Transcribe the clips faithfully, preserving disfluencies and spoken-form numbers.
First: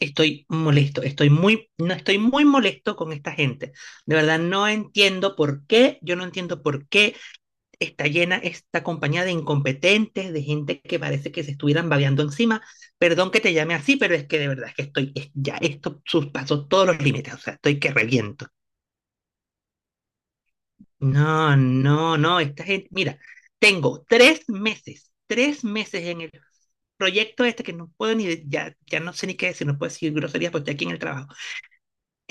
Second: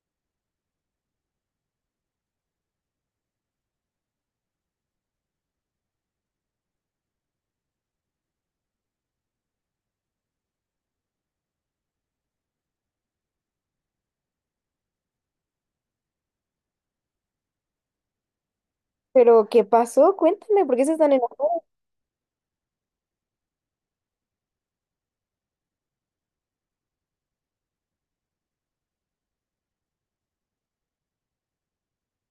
Estoy molesto, estoy muy, no, estoy muy molesto con esta gente. De verdad, no entiendo por qué, yo no entiendo por qué está llena esta compañía de incompetentes, de gente que parece que se estuvieran babeando encima. Perdón que te llame así, pero es que de verdad es que estoy, es- ya esto sus- pasó todos los límites, o sea, estoy que reviento. Pero, ¿qué pasó? Cuéntame, ¿por qué se están No, enojando? no, no, esta gente, mira, tengo tres meses, tres meses en el proyecto este que no puedo ni, de- ya, ya no sé ni qué decir, no puedo decir groserías porque estoy aquí en el trabajo.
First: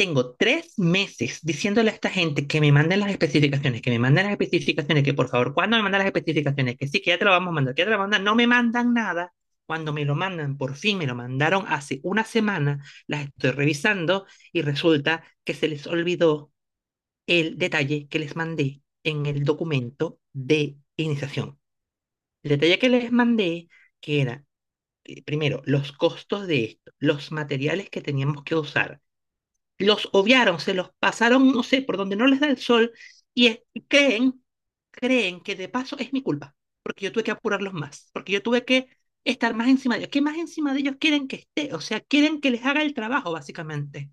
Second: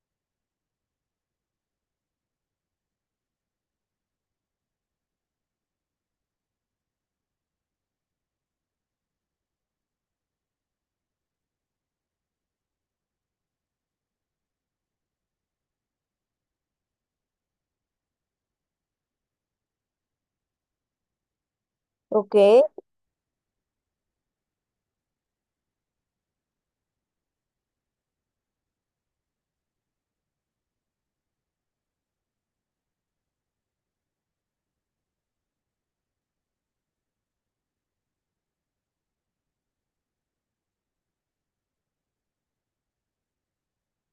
Tengo tres meses diciéndole a esta gente que me manden las especificaciones, que me manden las especificaciones, que por favor, ¿cuándo me mandan las especificaciones? Que sí, que ya te lo vamos a mandar, que ya te lo vamos a mandar. No me mandan nada. Cuando me lo mandan, por fin me lo mandaron hace una semana, las estoy revisando y resulta que se les olvidó el detalle que les mandé en el documento de iniciación. Ok, El detalle que les mandé, que era, eh, primero, los costos de esto, los materiales que teníamos que usar, los obviaron, se los pasaron, no sé, por donde no les da el sol, y es- y creen, creen que de paso es mi culpa, porque yo tuve que apurarlos más, porque yo tuve que estar más encima de ellos. ¿Qué más encima de ellos quieren que esté? O sea, quieren que les haga el trabajo, básicamente.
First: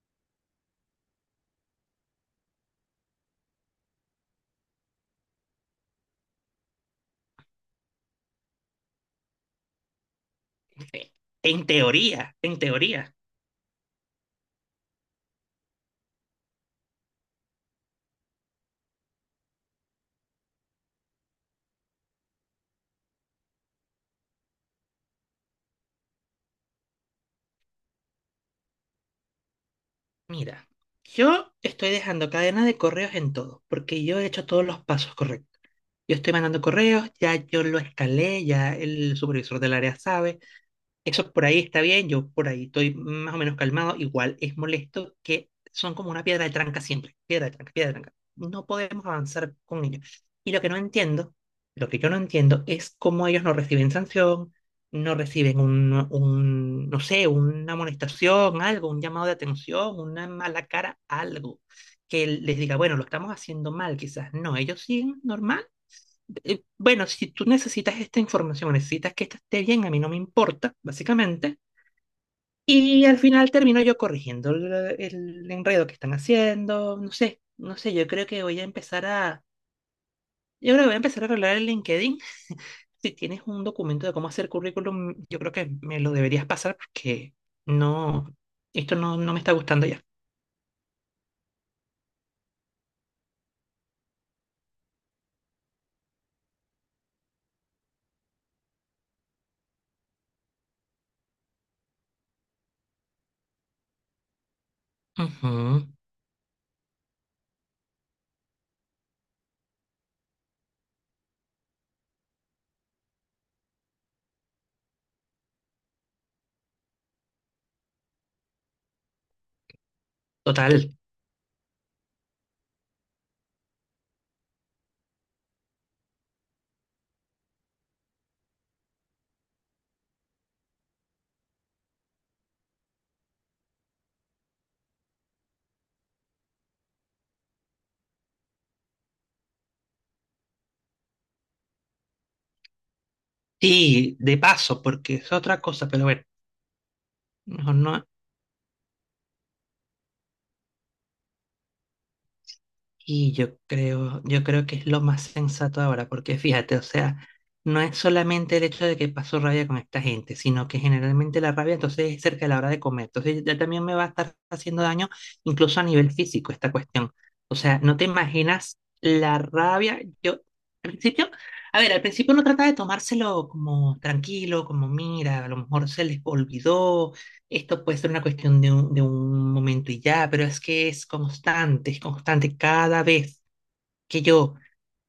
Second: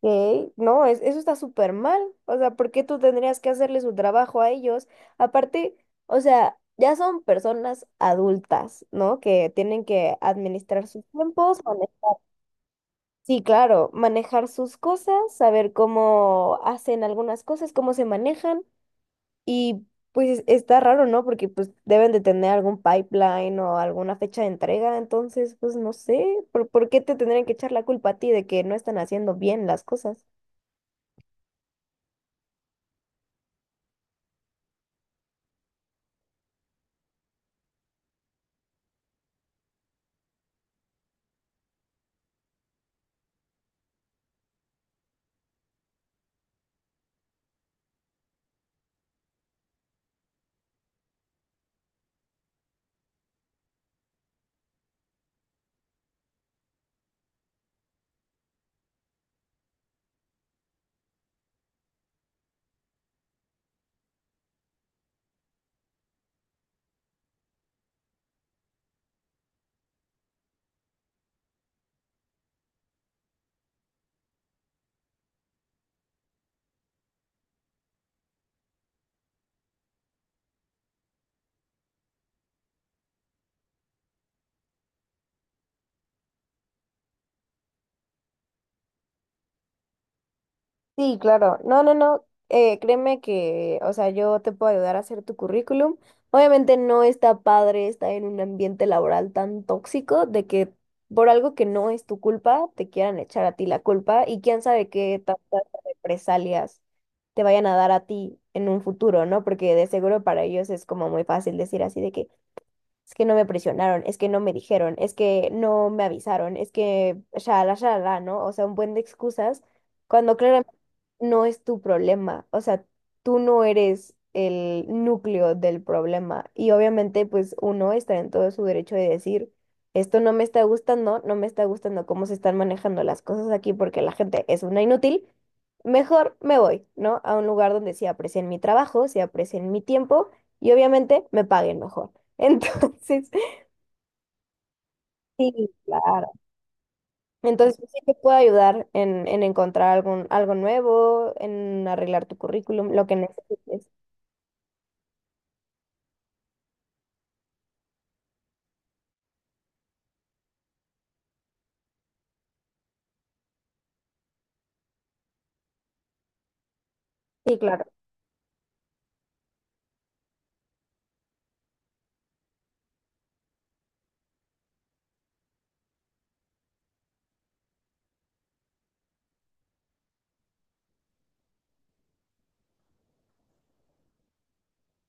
ok. No, es, eso está súper mal. O sea, ¿por qué tú tendrías que hacerle su trabajo a ellos? Aparte, o sea, ya son personas adultas, ¿no? Que tienen que administrar sus Eh, En tiempos, mane- teoría, en teoría. sí, claro, manejar sus cosas, saber cómo hacen algunas cosas, cómo se manejan. Y pues está raro, ¿no? Porque pues deben de tener algún pipeline o alguna fecha de entrega, entonces pues no sé, ¿por, por qué te tendrían que echar la culpa a ti de que no están haciendo bien las cosas? Mira, yo estoy dejando cadena de correos en todo, porque yo he hecho todos los pasos correctos. Yo estoy mandando correos, ya yo lo escalé, ya el supervisor del área sabe. Eso por ahí está bien, yo por ahí estoy más o menos calmado. Igual es molesto que son como una piedra de tranca siempre. Piedra de tranca, piedra de tranca. No podemos avanzar con ellos. Y lo que no entiendo, lo que yo no entiendo es cómo ellos no reciben sanción, no reciben un, un, no sé, una amonestación, algo, un llamado de atención, una mala cara, algo. Que les diga, bueno, lo estamos haciendo mal, quizás. No, ellos siguen normal, eh, bueno, si tú necesitas esta información, necesitas que esta esté bien, a mí no me importa, básicamente. Y al final termino yo corrigiendo el, el enredo que están haciendo, no sé, no sé, yo creo que voy a empezar a, yo creo que voy a empezar a arreglar el LinkedIn. Si tienes un documento de cómo hacer currículum, yo creo que me lo deberías pasar porque no, esto no, no me está gustando ya. Sí, claro. No, no, no. Eh, créeme que, o sea, yo te puedo ayudar a hacer tu currículum. Obviamente no está padre estar en un ambiente laboral tan tóxico de que por algo que no es tu culpa te quieran echar a ti la culpa y quién sabe qué tantas Ujú, represalias te vayan a dar a ti en un futuro, ¿no? Porque de seguro para ellos es como muy fácil decir así de que, es que no me presionaron, es que no me dijeron, es que no me avisaron, es que shalala, shalala, ¿no? O sea, un buen de excusas, cuando claramente total. no es tu problema, o sea, tú no eres el núcleo del problema y obviamente pues uno está en todo su derecho de decir, esto no me está gustando, no me está gustando cómo se están manejando las cosas aquí porque la gente es una inútil. Mejor me voy, ¿no? A un lugar donde sí aprecien mi trabajo, sí aprecien mi tiempo y obviamente me paguen mejor. Entonces, Sí, de paso, porque es otra sí, cosa, pero bueno, claro. mejor Entonces, yo sí no, te puedo ayudar en, en encontrar algún, algo nuevo, en arreglar tu currículum, lo que y yo necesites. creo, yo creo que es lo más sensato ahora, porque fíjate, o sea, no es solamente el hecho de que paso rabia con esta gente, sino que generalmente la rabia entonces es cerca de la hora de comer. Entonces ya también me va a estar haciendo daño, incluso a nivel físico, esta cuestión. O Sí, sea, claro, no te imaginas la rabia. Yo, al principio, a ver, al principio uno trata de tomárselo como tranquilo, como mira, a lo mejor se les olvidó, esto puede ser una cuestión de un, de un momento y ya, pero es que es constante, es constante. Cada vez que yo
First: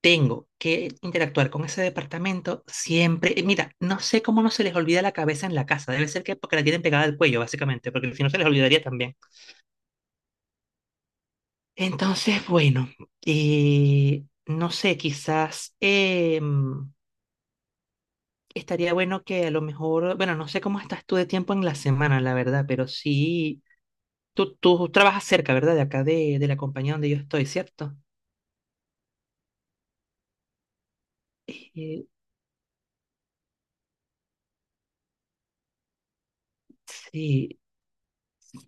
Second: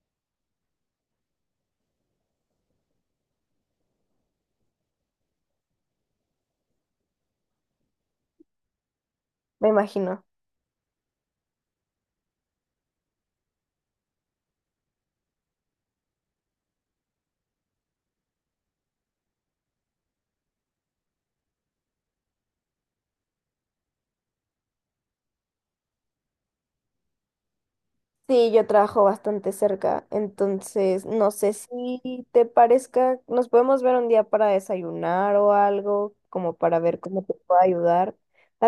tengo que interactuar con ese departamento, siempre, eh, mira, no sé cómo no se les olvida la cabeza en la casa. Debe ser que porque la tienen pegada al cuello, básicamente, porque si no se les olvidaría también. me imagino. Entonces, bueno, eh, no sé, quizás em, estaría bueno que a lo mejor, bueno, no sé cómo estás tú de tiempo en la semana, la verdad, pero sí. Tú, tú trabajas cerca, ¿verdad? De acá, de, de la compañía donde yo estoy, ¿cierto? Sí, yo trabajo bastante cerca, entonces no sé Eh, si te parezca, nos podemos ver un día para desayunar o algo, como para ver cómo te sí, puedo ayudar.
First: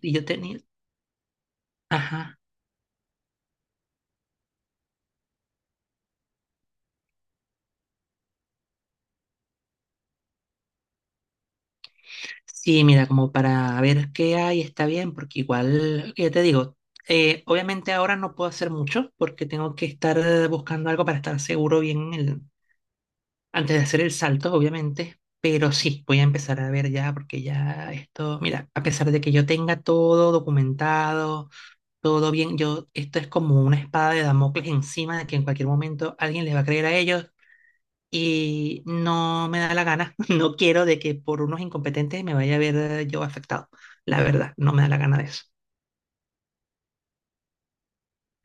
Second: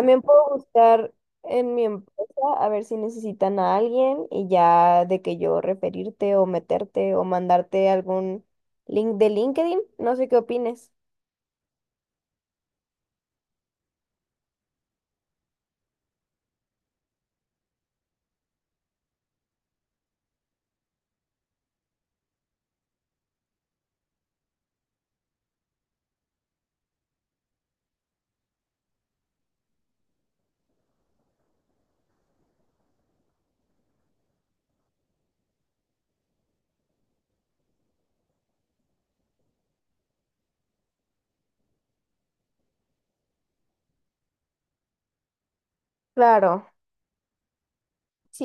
y yo puedo tenía... buscar en mi empresa Ajá. a ver si necesitan a alguien y ya de que yo referirte o meterte o mandarte algún link de LinkedIn, no sé qué opines. Sí, mira, como para ver qué hay, está bien, porque igual, ya te digo, eh, obviamente ahora no puedo hacer mucho porque tengo que estar eh, buscando algo para estar seguro bien el- antes de hacer el salto, obviamente, pero sí, voy a empezar a ver ya porque ya esto, mira, a pesar de que yo tenga todo documentado, todo bien. Yo, esto es como una espada de Damocles encima de que en cualquier momento alguien les va a creer a ellos y no me da la gana. No quiero de que por unos incompetentes me vaya a ver eh, yo afectado. La verdad, no me da la gana de eso. Claro.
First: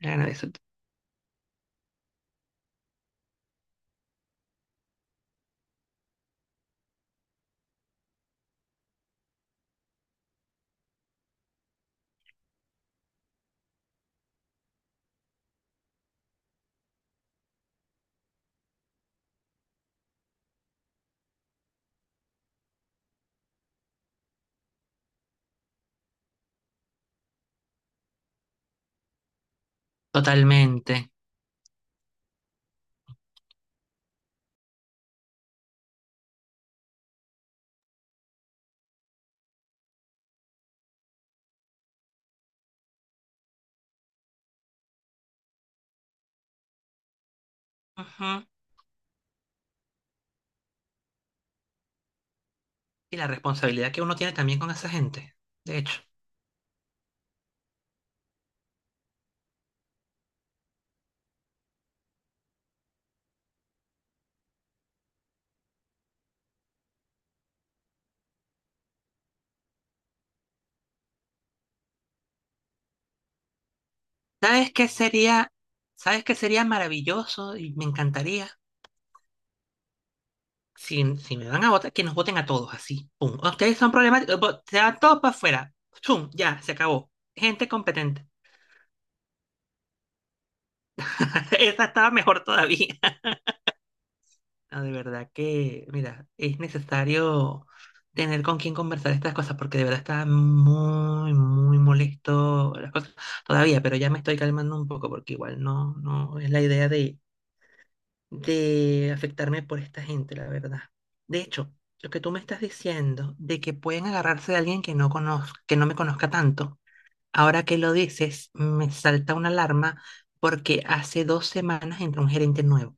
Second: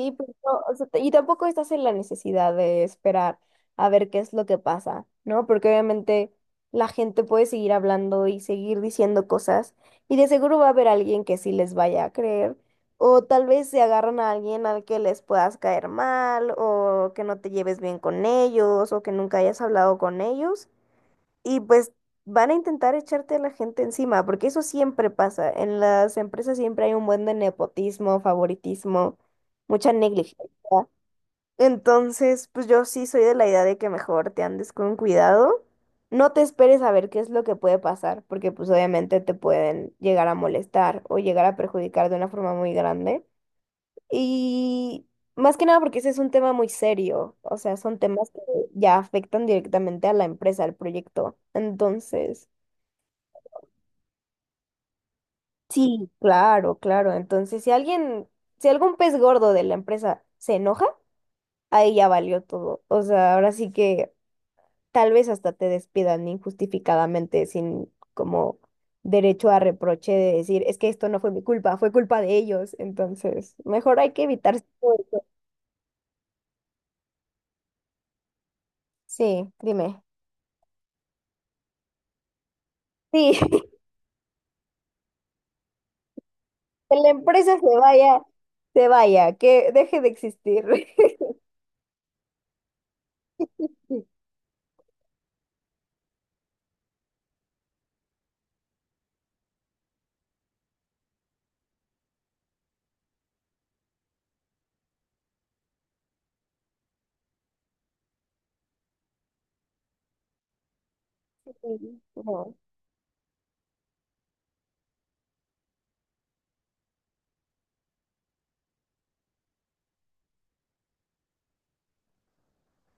La gana pero, de eso. no, o sea, y tampoco estás en la necesidad de esperar a ver qué es lo que pasa, ¿no? Porque obviamente la gente puede seguir hablando y seguir diciendo cosas y de seguro va a haber alguien que sí les vaya a creer o tal vez se agarran a alguien al que les puedas caer mal o que no te lleves bien con ellos o que nunca hayas hablado con ellos y pues van a intentar echarte a la gente encima, porque eso siempre pasa. En las empresas siempre hay un buen de nepotismo, favoritismo, mucha negligencia. Totalmente. Entonces, pues yo sí soy de la idea de que mejor te andes con cuidado. No te esperes a ver qué es lo que puede pasar, porque pues obviamente te pueden llegar a molestar o llegar a perjudicar de una forma muy grande. Y más que nada porque ese es un tema muy serio, o sea, son temas que Ujú. ya afectan directamente a la empresa, al proyecto. Entonces, Y la responsabilidad que uno tiene también con esa gente, de hecho. sí, claro, claro. Entonces, si alguien, si algún pez gordo de la empresa se enoja, ahí ya valió todo. O sea, ahora sí que tal vez hasta te despidan injustificadamente sin como derecho a reproche de decir, es que esto no fue mi culpa, fue culpa de ellos. Entonces, mejor hay que evitar ¿Sabes qué todo eso. sería, sabes qué sería maravilloso y me encantaría? Sí, dime. Si, si me van a votar, que nos voten a todos, así. Sí, Pum. Ah, ustedes son problemáticos, vo- se van todos para afuera. Pum, ya, se que la acabó. empresa Gente se vaya, competente. se vaya, que deje de existir. Esa estaba mejor todavía. No, de verdad que, mira, es necesario tener con quién conversar estas cosas, porque de verdad está muy, muy molesto las cosas todavía, pero ya me estoy calmando un poco, porque igual no, no es la idea de de afectarme por esta gente, la verdad. De hecho, lo que tú me No, estás diciendo de que pueden agarrarse de alguien que no conozca, que no me conozca tanto, ahora que lo dices, me salta una alarma porque hace dos semanas entró un gerente nuevo.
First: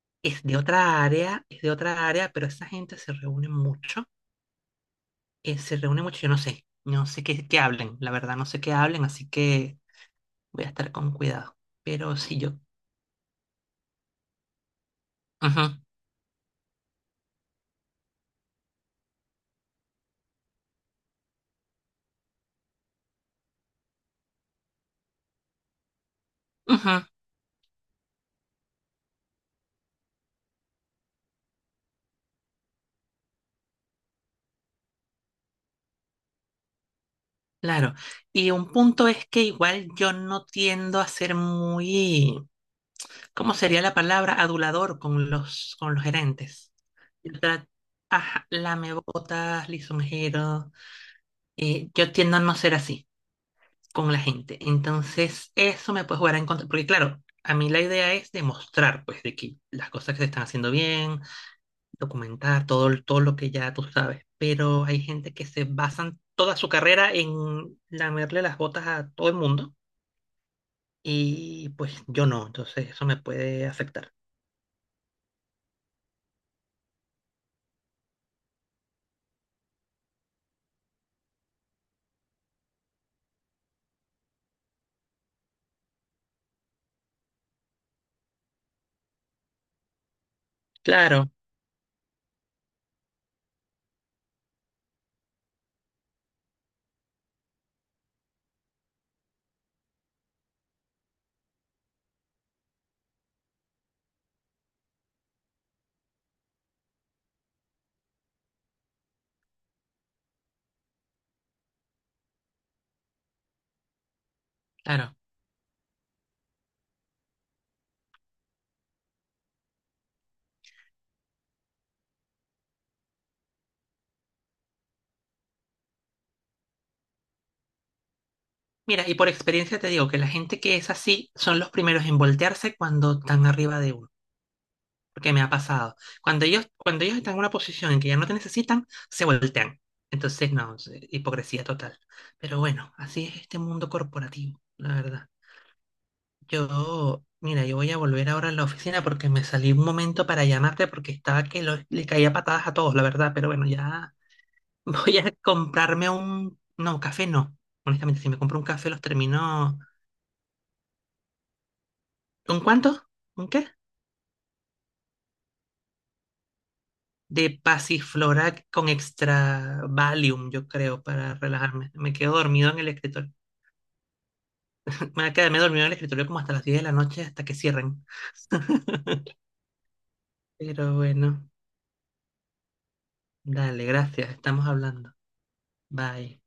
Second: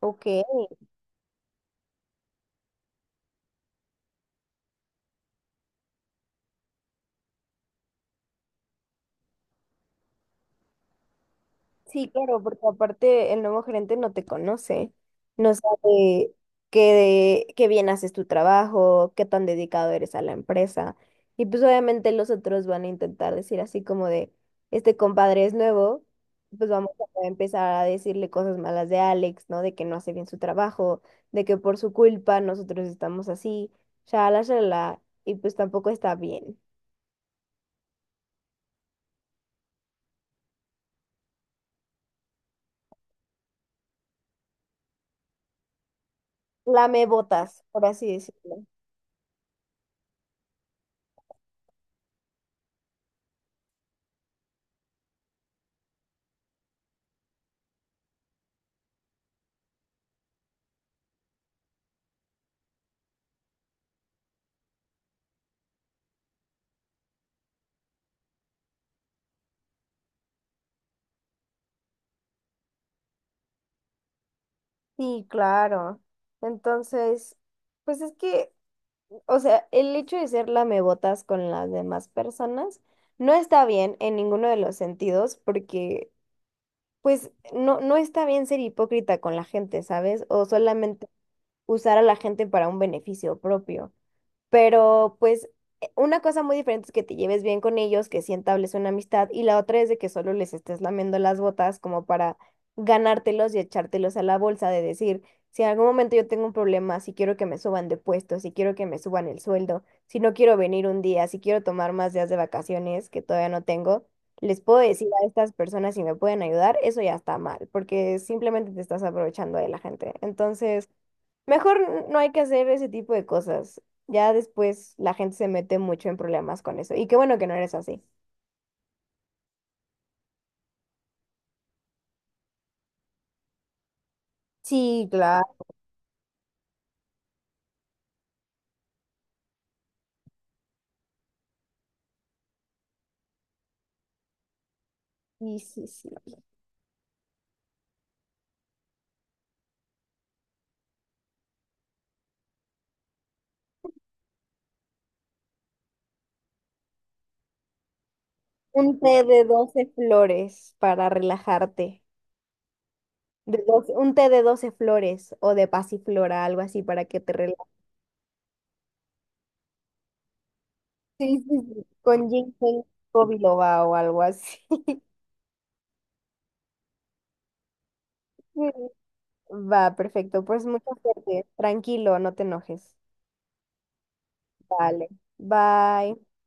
ok. Es de otra área, es de otra área, pero esa gente se reúne mucho, eh, se reúne mucho, yo no sé, no sé qué, qué hablen, la verdad no sé qué hablen, así que voy a estar con cuidado. Sí, Pero si claro, yo... porque aparte el nuevo gerente no te conoce, no Ujú, sabe qué, qué bien haces tu trabajo, qué tan dedicado eres a la empresa. Y pues obviamente los otros van a intentar decir así como de, este compadre es nuevo, pues vamos ujú. a empezar a decirle cosas malas de Alex, ¿no? De que no hace bien su trabajo, de que por su culpa nosotros estamos así, shalala, shalala, y pues tampoco está bien. Claro, y un punto es que igual yo no tiendo a ser muy, ¿cómo sería la palabra? Adulador con los, con los gerentes. Lame Yo botas, tra- por así ajá, decirlo. lamebotas, lisonjero, eh, yo tiendo a no ser así con la gente. Entonces, eso me puede jugar en contra, porque claro, a mí la idea es demostrar, pues, de que las cosas que se están haciendo bien, documentar todo, el- todo lo que ya tú sabes, pero hay gente que se basan toda su carrera en lamerle las botas a todo el mundo. Y pues yo no, entonces eso me puede afectar. Sí, claro. Entonces, pues es que, o sea, el hecho de ser lamebotas con las demás personas no está bien en ninguno de los sentidos porque, pues, no, no está bien ser hipócrita con la gente, ¿sabes? O solamente Claro, usar a la gente para un beneficio propio. Pero pues eh, una cosa muy diferente es que te lleves bien con ellos, que sí entables una amistad, y la otra es de que solo les estés lamiendo las botas como para ganártelos y echártelos a la bolsa de decir, si en algún momento yo tengo un problema, si quiero que me suban de puesto, si quiero que me suban el sueldo, si no quiero venir un día, si quiero tomar más días de vacaciones que todavía no tengo, les puedo decir claro. a estas personas si me pueden ayudar, eso ya está mal, porque simplemente te estás aprovechando de la gente. Entonces... mejor no hay que hacer ese tipo de cosas. Ya después la gente se mete mucho en problemas con eso. Y qué bueno que no eres así. Mira, y por experiencia te digo que la gente que es así son los primeros en voltearse cuando están arriba de uno, Sí, porque me claro. ha pasado. Cuando ellos, cuando ellos están en una posición en que ya no te necesitan, se voltean. Entonces, no, es, eh, hipocresía total. Pero bueno, así es este mundo corporativo, la verdad. Sí, sí, sí. Yo, mira, yo voy a volver ahora a la oficina porque me salí un momento para llamarte porque estaba que lo- le caía patadas a todos, la verdad, pero bueno, ya. Voy a comprarme un, no, café no. Honestamente, si me compro un Un café los té de termino. doce flores para relajarte. ¿Un cuánto? ¿Un qué? De doce un té de doce flores o de pasiflora, algo así para que te De relajes. pasiflora con extra Valium, yo creo, para Sí, sí, sí. relajarme. Me Con quedo dormido en ginseng el o escritorio. biloba o algo así. Me quedé dormido en el escritorio como hasta las diez de la noche, hasta que cierren. Sí. Va, perfecto. Pues mucha Pero suerte. bueno, Tranquilo, no te enojes. dale, gracias. Estamos Vale. hablando. Bye. Bye.